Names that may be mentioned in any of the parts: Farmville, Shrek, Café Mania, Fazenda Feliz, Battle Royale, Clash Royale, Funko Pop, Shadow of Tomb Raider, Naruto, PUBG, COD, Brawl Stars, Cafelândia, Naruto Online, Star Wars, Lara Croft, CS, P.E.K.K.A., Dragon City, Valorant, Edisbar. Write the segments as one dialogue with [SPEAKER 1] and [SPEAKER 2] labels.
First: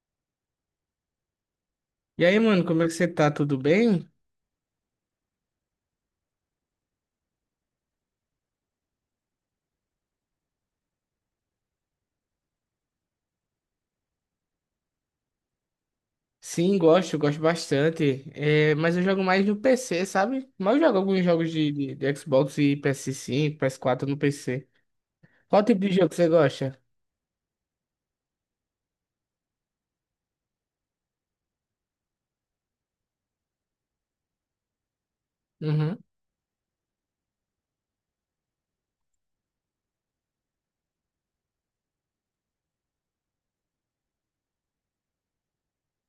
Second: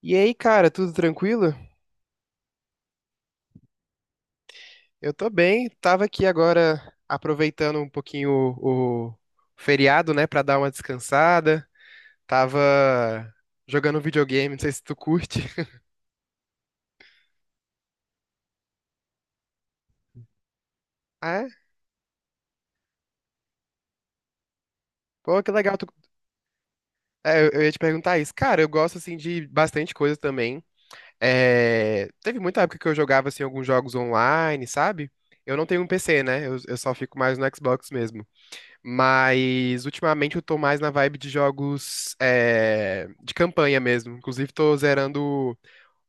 [SPEAKER 1] E aí, cara, tudo tranquilo?
[SPEAKER 2] E aí, mano, como é que você tá? Tudo bem?
[SPEAKER 1] Eu tô bem, tava aqui agora aproveitando um pouquinho o feriado, né, pra dar uma descansada. Tava jogando videogame, não sei se tu curte.
[SPEAKER 2] Sim, gosto bastante. É, mas eu jogo mais no PC, sabe? Mas eu jogo alguns
[SPEAKER 1] Ah, é?
[SPEAKER 2] jogos de Xbox e PS5, PS4 no PC.
[SPEAKER 1] Pô, que
[SPEAKER 2] Qual
[SPEAKER 1] legal.
[SPEAKER 2] tipo de jogo você gosta?
[SPEAKER 1] Eu ia te perguntar isso. Cara, eu gosto, assim, de bastante coisa também. Teve muita época que eu jogava, assim, alguns jogos online, sabe? Eu não tenho um
[SPEAKER 2] Uhum.
[SPEAKER 1] PC, né? Eu só fico mais no Xbox mesmo. Mas ultimamente eu tô mais na vibe de jogos de campanha mesmo. Inclusive tô zerando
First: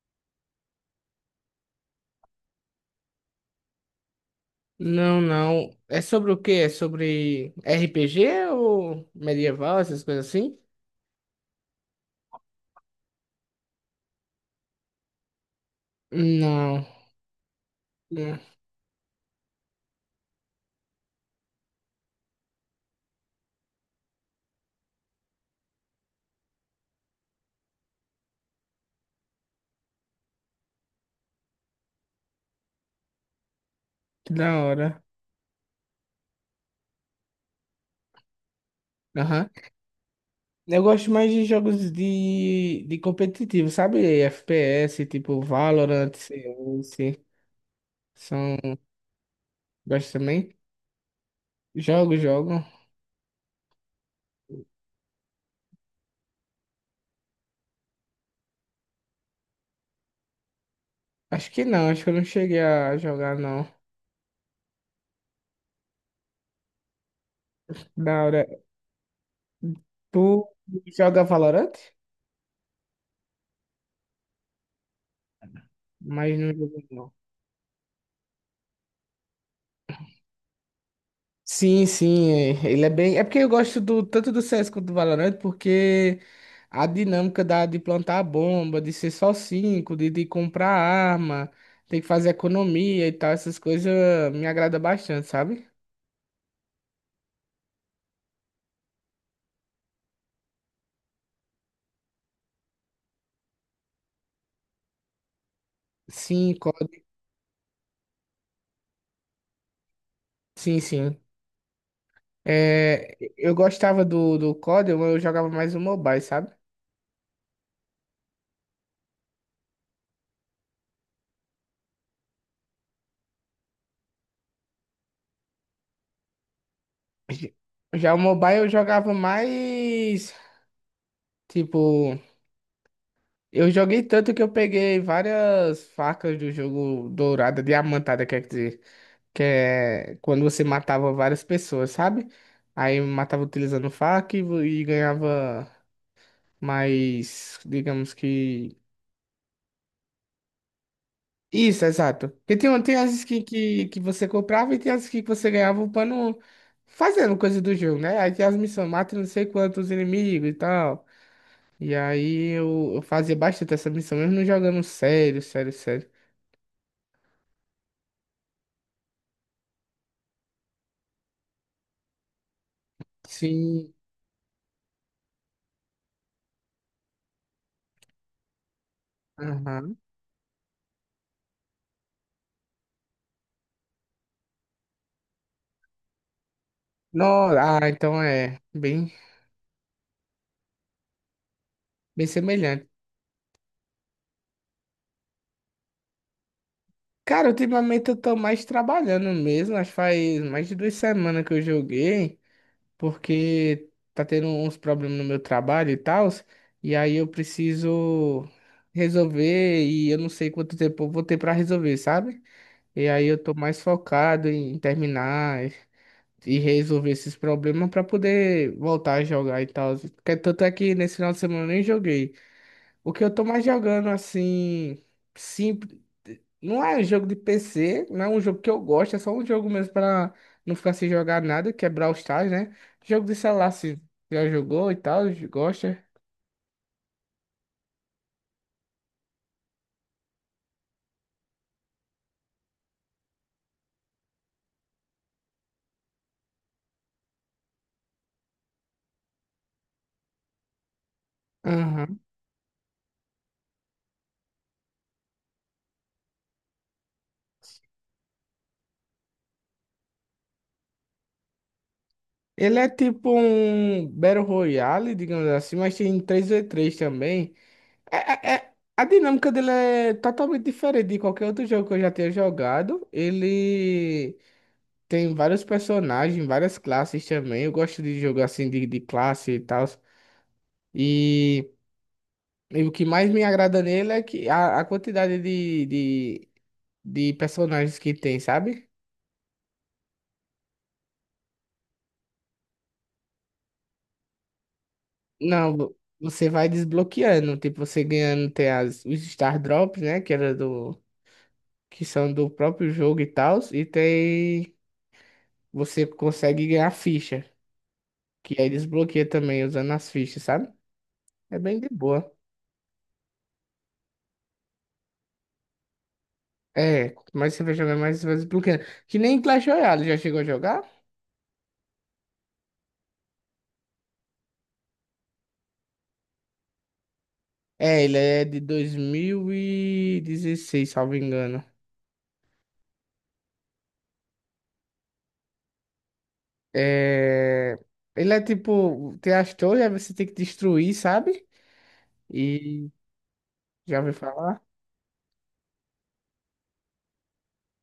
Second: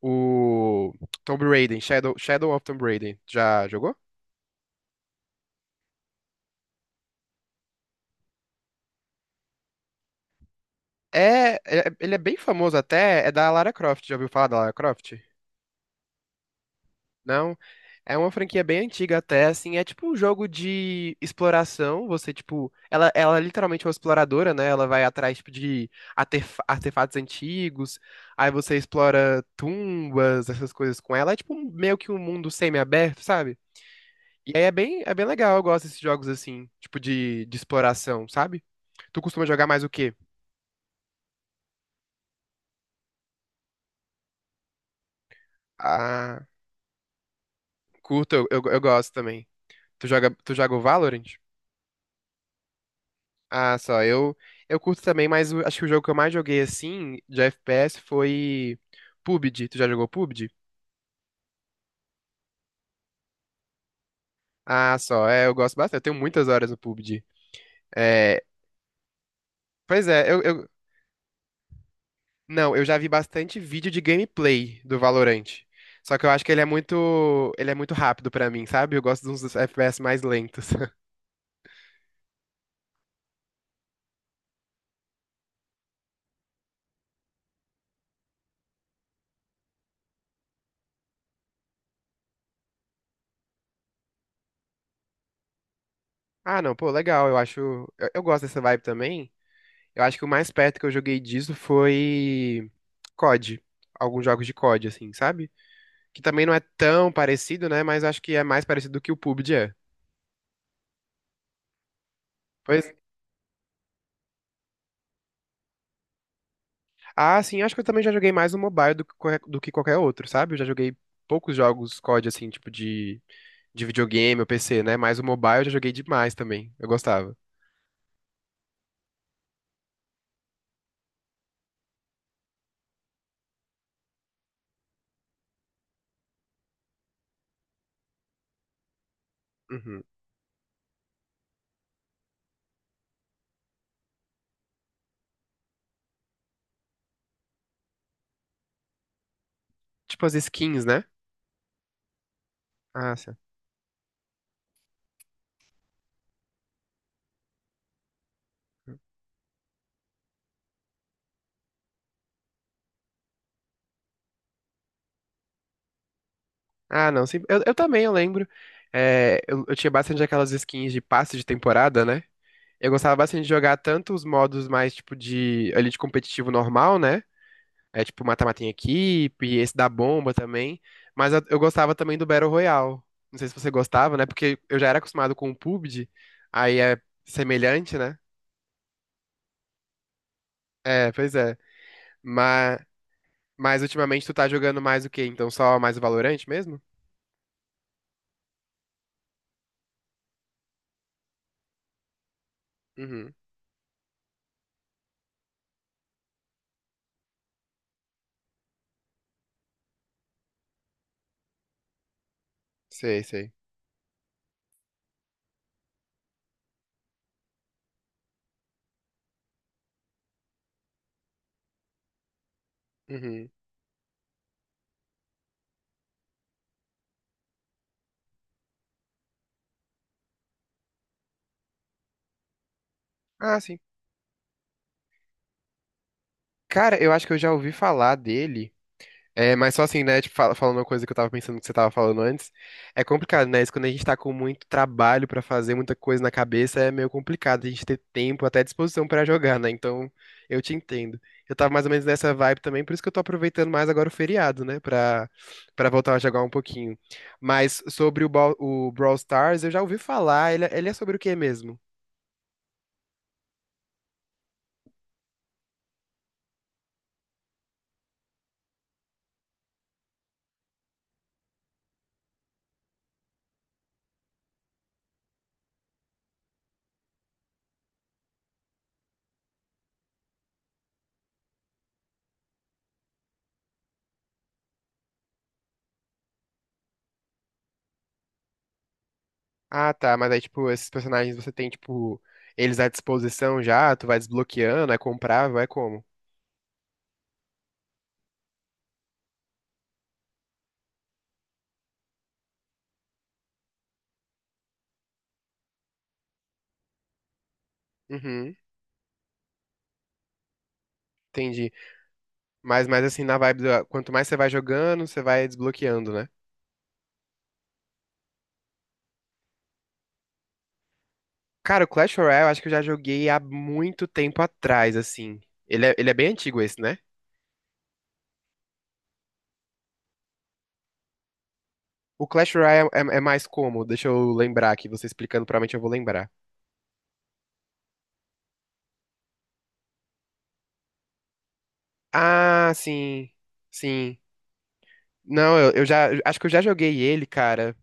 [SPEAKER 1] o Tomb Raider, Shadow of Tomb Raider. Já jogou?
[SPEAKER 2] Não, não. É sobre o quê? É sobre RPG ou medieval, essas coisas assim?
[SPEAKER 1] Ele é bem famoso até, é da Lara Croft. Já ouviu falar da Lara Croft?
[SPEAKER 2] Não.
[SPEAKER 1] Não, é uma
[SPEAKER 2] Hum.
[SPEAKER 1] franquia bem antiga até, assim, é tipo um jogo de exploração, você, tipo, ela é literalmente é uma exploradora, né, ela vai atrás, tipo, de artefatos antigos, aí você explora tumbas, essas coisas com ela, é tipo meio que um mundo semi-aberto, sabe?
[SPEAKER 2] Que da
[SPEAKER 1] E aí é
[SPEAKER 2] hora.
[SPEAKER 1] é bem legal, eu gosto desses jogos, assim, tipo, de exploração, sabe? Tu costuma
[SPEAKER 2] Aham.
[SPEAKER 1] jogar mais o quê?
[SPEAKER 2] Eu gosto mais de jogos de competitivo, sabe? FPS, tipo Valorant,
[SPEAKER 1] Ah,
[SPEAKER 2] CS.
[SPEAKER 1] curto,
[SPEAKER 2] São.
[SPEAKER 1] eu gosto também.
[SPEAKER 2] Gosto
[SPEAKER 1] Tu
[SPEAKER 2] também?
[SPEAKER 1] joga o Valorant?
[SPEAKER 2] Jogo, jogo.
[SPEAKER 1] Ah, só, eu curto também, mas acho que o jogo que eu mais joguei assim de FPS foi PUBG. Tu já jogou PUBG?
[SPEAKER 2] Acho que não, acho que eu não cheguei a jogar, não.
[SPEAKER 1] Ah, só, é, eu gosto bastante. Eu tenho muitas horas no PUBG.
[SPEAKER 2] Da
[SPEAKER 1] É,
[SPEAKER 2] hora.
[SPEAKER 1] pois
[SPEAKER 2] Tu
[SPEAKER 1] é, eu
[SPEAKER 2] joga Valorant?
[SPEAKER 1] não, eu já vi bastante vídeo de gameplay do Valorant. Só que eu
[SPEAKER 2] Mas
[SPEAKER 1] acho que
[SPEAKER 2] não jogo, não.
[SPEAKER 1] ele é muito rápido pra mim, sabe? Eu gosto de uns FPS mais lentos.
[SPEAKER 2] Sim, sim, ele é bem. É porque eu gosto do, tanto do CS quanto do Valorant, porque a dinâmica da, de plantar a bomba, de ser só cinco, de comprar arma, tem que fazer economia e tal, essas coisas me agrada bastante, sabe?
[SPEAKER 1] Ah, não, pô, legal. Eu acho. Eu gosto dessa vibe também. Eu acho que o mais perto que eu joguei disso foi COD. Alguns jogos de COD, assim, sabe? Que também não
[SPEAKER 2] Sim,
[SPEAKER 1] é
[SPEAKER 2] COD.
[SPEAKER 1] tão parecido, né? Mas acho que é mais parecido do que o PUBG é.
[SPEAKER 2] Sim, sim.
[SPEAKER 1] Pois.
[SPEAKER 2] É, eu gostava do COD, eu jogava mais o mobile, sabe?
[SPEAKER 1] Ah, sim, acho que eu também já joguei mais no mobile do que, do que qualquer outro, sabe? Eu já joguei poucos jogos COD, assim, tipo de videogame ou PC, né? Mas o mobile eu já joguei demais também. Eu gostava.
[SPEAKER 2] J- Já o mobile eu jogava mais. Tipo, eu joguei tanto que eu peguei várias facas do jogo dourada, diamantada, quer dizer, que
[SPEAKER 1] Uhum.
[SPEAKER 2] é quando você matava várias pessoas, sabe? Aí matava utilizando faca e, e ganhava mais, digamos que.
[SPEAKER 1] Tipo as skins, né?
[SPEAKER 2] Isso, exato. Porque tem, tem as
[SPEAKER 1] Ah, sim.
[SPEAKER 2] skins que você comprava e tem as skins que você ganhava upando, fazendo coisa do jogo, né? Aí tem as missões, mata não sei quantos inimigos e tal. E aí eu fazia bastante essa missão, mesmo não jogando sério, sério, sério.
[SPEAKER 1] Ah, não, sim. Eu também, eu lembro. É, eu tinha bastante aquelas skins de passe de temporada, né? Eu gostava bastante de jogar
[SPEAKER 2] Sim.
[SPEAKER 1] tanto os modos mais, tipo, ali de competitivo normal, né? É tipo mata-mata em equipe, esse da
[SPEAKER 2] Aham.
[SPEAKER 1] bomba também. Mas eu gostava também do Battle Royale. Não sei se você gostava, né? Porque eu já era acostumado com o PUBG, aí é
[SPEAKER 2] Não, ah,
[SPEAKER 1] semelhante, né?
[SPEAKER 2] então é bem,
[SPEAKER 1] É, pois é.
[SPEAKER 2] bem
[SPEAKER 1] Mas,
[SPEAKER 2] semelhante.
[SPEAKER 1] mas ultimamente tu tá jogando mais o quê? Então só mais o Valorante mesmo?
[SPEAKER 2] Cara, ultimamente eu tô mais trabalhando mesmo, acho que faz mais de 2 semanas que eu joguei,
[SPEAKER 1] Uhum.
[SPEAKER 2] porque tá tendo uns problemas no meu trabalho e tal, e aí eu preciso resolver e eu não sei quanto tempo eu vou ter pra resolver, sabe? E
[SPEAKER 1] Sei,
[SPEAKER 2] aí eu
[SPEAKER 1] sei.
[SPEAKER 2] tô mais focado em terminar e resolver esses problemas pra poder voltar a jogar e tal. Porque tanto é que nesse final de semana eu nem joguei. O que eu tô
[SPEAKER 1] Uhum.
[SPEAKER 2] mais jogando assim, simples, não é um jogo de PC, não é um jogo que eu gosto, é só um jogo mesmo pra não ficar sem jogar nada, que é Brawl Stars, né? Jogo de
[SPEAKER 1] Ah,
[SPEAKER 2] celular,
[SPEAKER 1] sim.
[SPEAKER 2] se já jogou e tal, gosta.
[SPEAKER 1] Cara, eu acho que eu já ouvi falar dele. É, mas só assim, né? Tipo, falando uma coisa que eu tava pensando que você tava falando antes, é complicado, né? Isso quando a gente tá com muito trabalho pra fazer, muita coisa na cabeça, é meio complicado a gente ter tempo, até disposição pra jogar, né? Então, eu te entendo. Eu tava mais ou menos
[SPEAKER 2] Aham.
[SPEAKER 1] nessa vibe também, por isso que eu tô aproveitando mais agora o feriado, né? Pra voltar a jogar um pouquinho. Mas sobre o Brawl Stars, eu já ouvi falar, ele é sobre o quê mesmo?
[SPEAKER 2] Ele é tipo um Battle Royale, digamos assim, mas tem 3v3 também. É- a dinâmica dele é totalmente diferente de qualquer outro jogo que eu já tenha jogado. Ele tem vários personagens, várias classes também. Eu gosto de jogo assim de classe e tal. E, e o que mais me agrada nele é que a quantidade de personagens que tem, sabe?
[SPEAKER 1] Ah, tá, mas aí, tipo, esses personagens você tem, tipo, eles à disposição já, tu vai desbloqueando, é comprável, é
[SPEAKER 2] Não,
[SPEAKER 1] como?
[SPEAKER 2] você vai desbloqueando. Tipo, você ganhando tem os Star Drops, né? Que era que são do próprio jogo e tal. E tem. Você consegue ganhar ficha.
[SPEAKER 1] Uhum.
[SPEAKER 2] Que aí desbloqueia também usando as fichas, sabe? É
[SPEAKER 1] Entendi.
[SPEAKER 2] bem de boa.
[SPEAKER 1] Mas assim, na vibe do, quanto mais você vai jogando, você vai desbloqueando, né?
[SPEAKER 2] É, quanto mais você vai jogar, mais você vai desbloqueando. Que nem Clash Royale, já chegou a jogar?
[SPEAKER 1] Cara, o Clash Royale eu acho que eu já joguei há muito tempo atrás, assim. Ele é bem antigo esse, né?
[SPEAKER 2] É, ele é de 2016, salvo engano.
[SPEAKER 1] O Clash Royale é mais como? Deixa eu lembrar aqui, você explicando, provavelmente eu vou lembrar.
[SPEAKER 2] É... Ele é tipo, tem as torres, aí você tem que destruir, sabe?
[SPEAKER 1] Ah,
[SPEAKER 2] E
[SPEAKER 1] sim.
[SPEAKER 2] já ouviu
[SPEAKER 1] Sim.
[SPEAKER 2] falar?
[SPEAKER 1] Não, eu já. Acho que eu já joguei ele, cara,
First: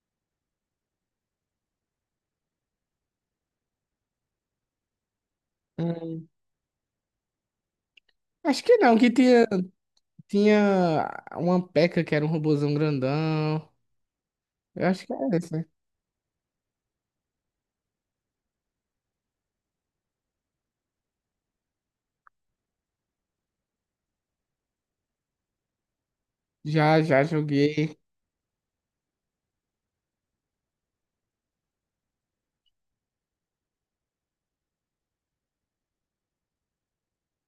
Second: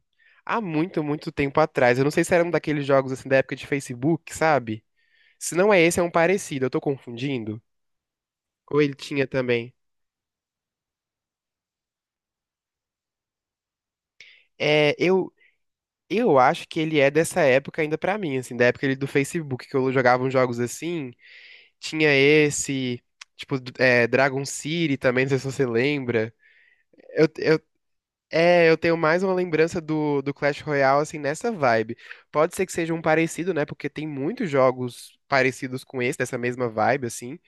[SPEAKER 1] há muito, muito tempo atrás. Eu não sei se era um daqueles jogos assim da época de Facebook, sabe? Se não é esse, é um
[SPEAKER 2] Hum,
[SPEAKER 1] parecido. Eu tô confundindo?
[SPEAKER 2] Acho que
[SPEAKER 1] Ou ele
[SPEAKER 2] não, que
[SPEAKER 1] tinha
[SPEAKER 2] tinha,
[SPEAKER 1] também?
[SPEAKER 2] tinha uma P.E.K.K.A. que era um robozão grandão. Eu
[SPEAKER 1] É,
[SPEAKER 2] acho que é
[SPEAKER 1] eu,
[SPEAKER 2] esse, né?
[SPEAKER 1] Eu acho que ele é dessa época ainda pra mim, assim, da época ele do Facebook, que eu jogava uns jogos assim, tinha esse, tipo, Dragon City também, não sei se você lembra.
[SPEAKER 2] Já, já
[SPEAKER 1] Eu, eu,
[SPEAKER 2] joguei.
[SPEAKER 1] eu tenho mais uma lembrança do Clash Royale, assim, nessa vibe. Pode ser que seja um parecido, né, porque tem muitos jogos parecidos com esse, dessa mesma vibe, assim,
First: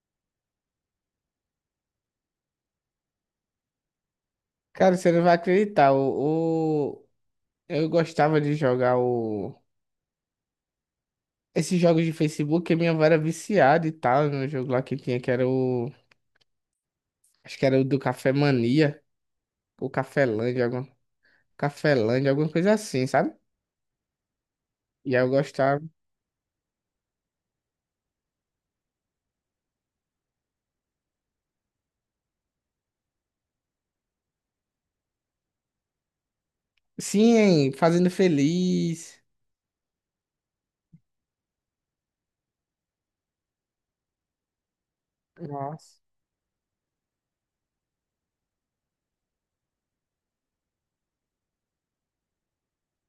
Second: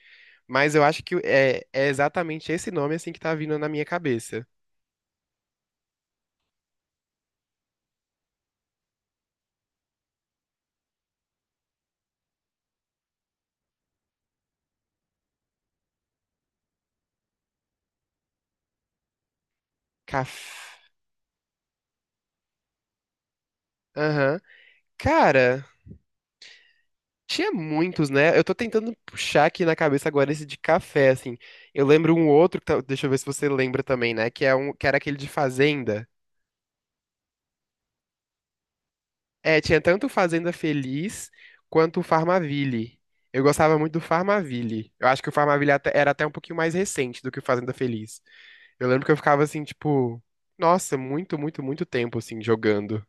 [SPEAKER 1] mas eu acho que é exatamente esse nome, assim, que tá vindo na minha cabeça.
[SPEAKER 2] Cara, você não vai acreditar. Eu gostava de jogar o... Esses jogos de Facebook, que minha avó era viciada e tal, no jogo lá que tinha, que era o... Acho que era o do Café Mania, ou
[SPEAKER 1] Caf...
[SPEAKER 2] Cafelândia, alguma coisa assim, sabe?
[SPEAKER 1] Aham.
[SPEAKER 2] E aí eu
[SPEAKER 1] Cara.
[SPEAKER 2] gostava.
[SPEAKER 1] Tinha muitos, né? Eu tô tentando puxar aqui na cabeça agora esse de café, assim. Eu lembro um outro, que deixa eu ver se você lembra também, né? Que, é um, que era aquele de Fazenda.
[SPEAKER 2] Sim, hein? Fazendo Feliz.
[SPEAKER 1] É, tinha tanto Fazenda Feliz quanto o Farmaville. Eu gostava muito do Farmaville. Eu acho que o Farmaville
[SPEAKER 2] Nossa.
[SPEAKER 1] era até um pouquinho mais recente do que o Fazenda Feliz. Eu lembro que eu ficava assim, tipo, nossa, muito, muito, muito tempo, assim, jogando.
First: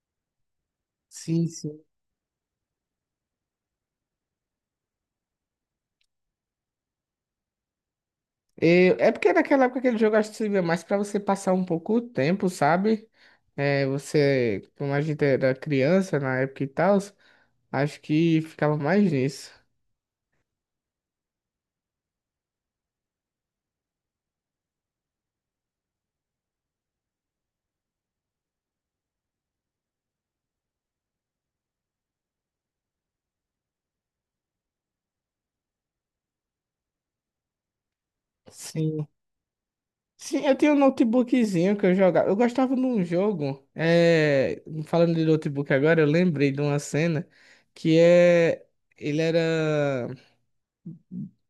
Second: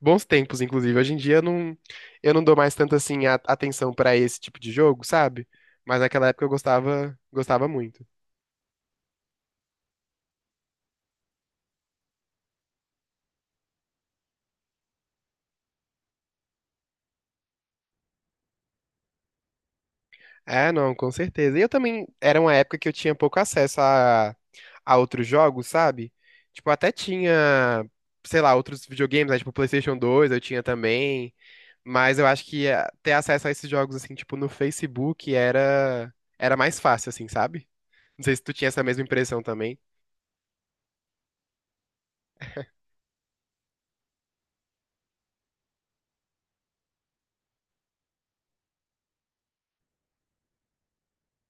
[SPEAKER 1] Bons tempos, inclusive. Hoje em dia
[SPEAKER 2] Sim, sim.
[SPEAKER 1] eu não dou mais tanto assim atenção pra esse tipo de jogo, sabe? Mas naquela época eu gostava, gostava muito.
[SPEAKER 2] É porque naquela época aquele jogo eu acho que servia mais pra você passar um pouco o tempo, sabe? É, você, como a gente era criança na época e tal, acho que ficava mais nisso.
[SPEAKER 1] É, não, com certeza. E eu também era uma época que eu tinha pouco acesso a outros jogos, sabe? Tipo, eu até tinha, sei lá, outros videogames, né? Tipo, PlayStation 2 eu tinha também. Mas eu acho que ter acesso a esses jogos assim, tipo, no Facebook era mais fácil assim, sabe? Não sei se tu tinha essa mesma
[SPEAKER 2] Sim.
[SPEAKER 1] impressão também.
[SPEAKER 2] Sim, eu tinha um notebookzinho que eu jogava. Eu gostava de um jogo. Falando de notebook agora, eu lembrei de uma cena que é. Ele era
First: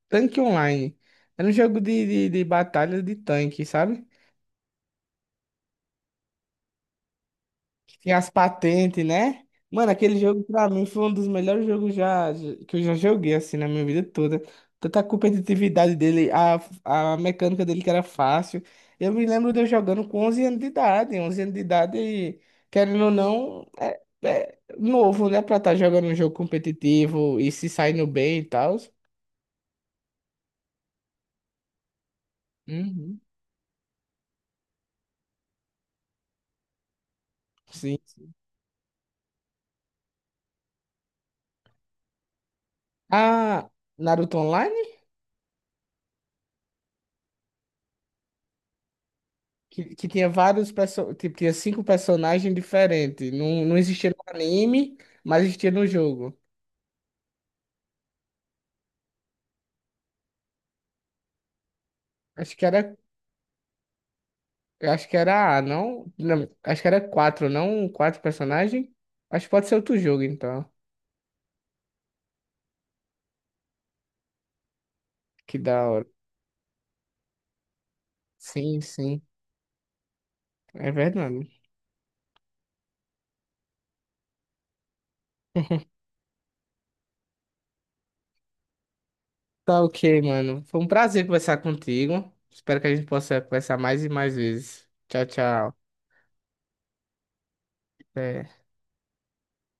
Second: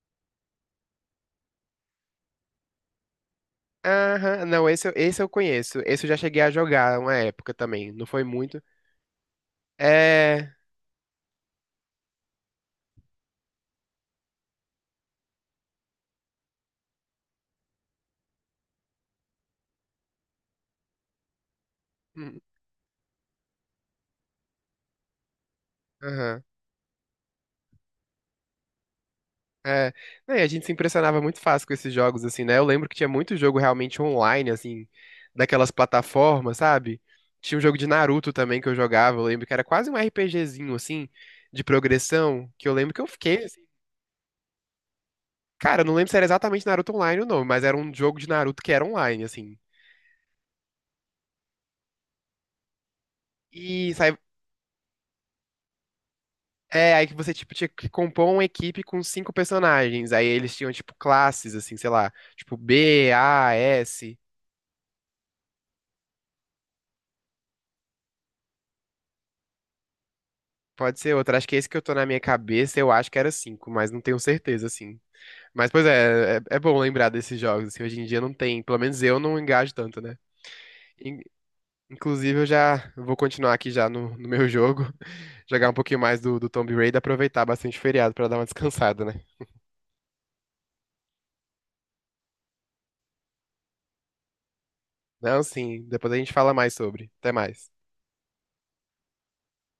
[SPEAKER 2] Tanque Online. Era um jogo de batalha de tanque, sabe?
[SPEAKER 1] Aham, não, esse, esse eu conheço. Esse eu já cheguei a jogar uma época também. Não
[SPEAKER 2] Tinha
[SPEAKER 1] foi
[SPEAKER 2] as
[SPEAKER 1] muito.
[SPEAKER 2] patentes, né? Mano, aquele jogo
[SPEAKER 1] É.
[SPEAKER 2] pra mim foi um dos melhores jogos já, que eu já joguei, assim, na minha vida toda. Tanta competitividade dele, a mecânica dele que era fácil. Eu me lembro de eu jogando com 11 anos de idade. 11 anos de
[SPEAKER 1] Hum.
[SPEAKER 2] idade, querendo ou não, é novo, né? Pra estar jogando um jogo
[SPEAKER 1] Aham.
[SPEAKER 2] competitivo e se saindo bem e tal.
[SPEAKER 1] É. Não, e a gente se impressionava muito fácil com esses jogos, assim, né? Eu lembro que tinha
[SPEAKER 2] Uhum.
[SPEAKER 1] muito jogo realmente online, assim, daquelas plataformas, sabe? Tinha um jogo de
[SPEAKER 2] Sim.
[SPEAKER 1] Naruto também que eu jogava, eu lembro que era quase um RPGzinho, assim, de progressão, que eu lembro que eu fiquei, assim.
[SPEAKER 2] Ah, Naruto.
[SPEAKER 1] Cara, eu não lembro se era exatamente Naruto Online ou não, mas era um jogo de Naruto que era online, assim.
[SPEAKER 2] Que tinha vários perso... tipo, tinha cinco personagens diferentes. Não, não
[SPEAKER 1] E
[SPEAKER 2] existia
[SPEAKER 1] saiu
[SPEAKER 2] no anime, mas existia no jogo.
[SPEAKER 1] É, aí que você, tipo, tinha que compor uma equipe com cinco personagens. Aí eles tinham, tipo, classes, assim, sei lá. Tipo,
[SPEAKER 2] Acho que era,
[SPEAKER 1] B, A, S.
[SPEAKER 2] acho que era A, não? Não, acho que era quatro, não? Quatro personagens? Acho que pode ser outro jogo, então.
[SPEAKER 1] Pode ser outra. Acho que é esse que eu tô na minha cabeça, eu acho que era cinco, mas não tenho certeza, assim.
[SPEAKER 2] Que
[SPEAKER 1] Mas,
[SPEAKER 2] da
[SPEAKER 1] pois
[SPEAKER 2] hora.
[SPEAKER 1] é, é bom lembrar desses jogos, assim. Hoje em dia não tem. Pelo
[SPEAKER 2] Sim,
[SPEAKER 1] menos eu
[SPEAKER 2] sim.
[SPEAKER 1] não engajo tanto, né?
[SPEAKER 2] É
[SPEAKER 1] In-
[SPEAKER 2] verdade.
[SPEAKER 1] Inclusive, eu já vou continuar aqui já no meu jogo. Jogar um pouquinho mais do Tomb Raider, aproveitar bastante o feriado pra dar uma descansada, né?
[SPEAKER 2] Tá ok, mano. Foi um prazer conversar contigo. Espero que a gente possa conversar mais e mais vezes. Tchau,
[SPEAKER 1] Não,
[SPEAKER 2] tchau.
[SPEAKER 1] sim. Depois a gente fala mais sobre. Até mais.
[SPEAKER 2] Até.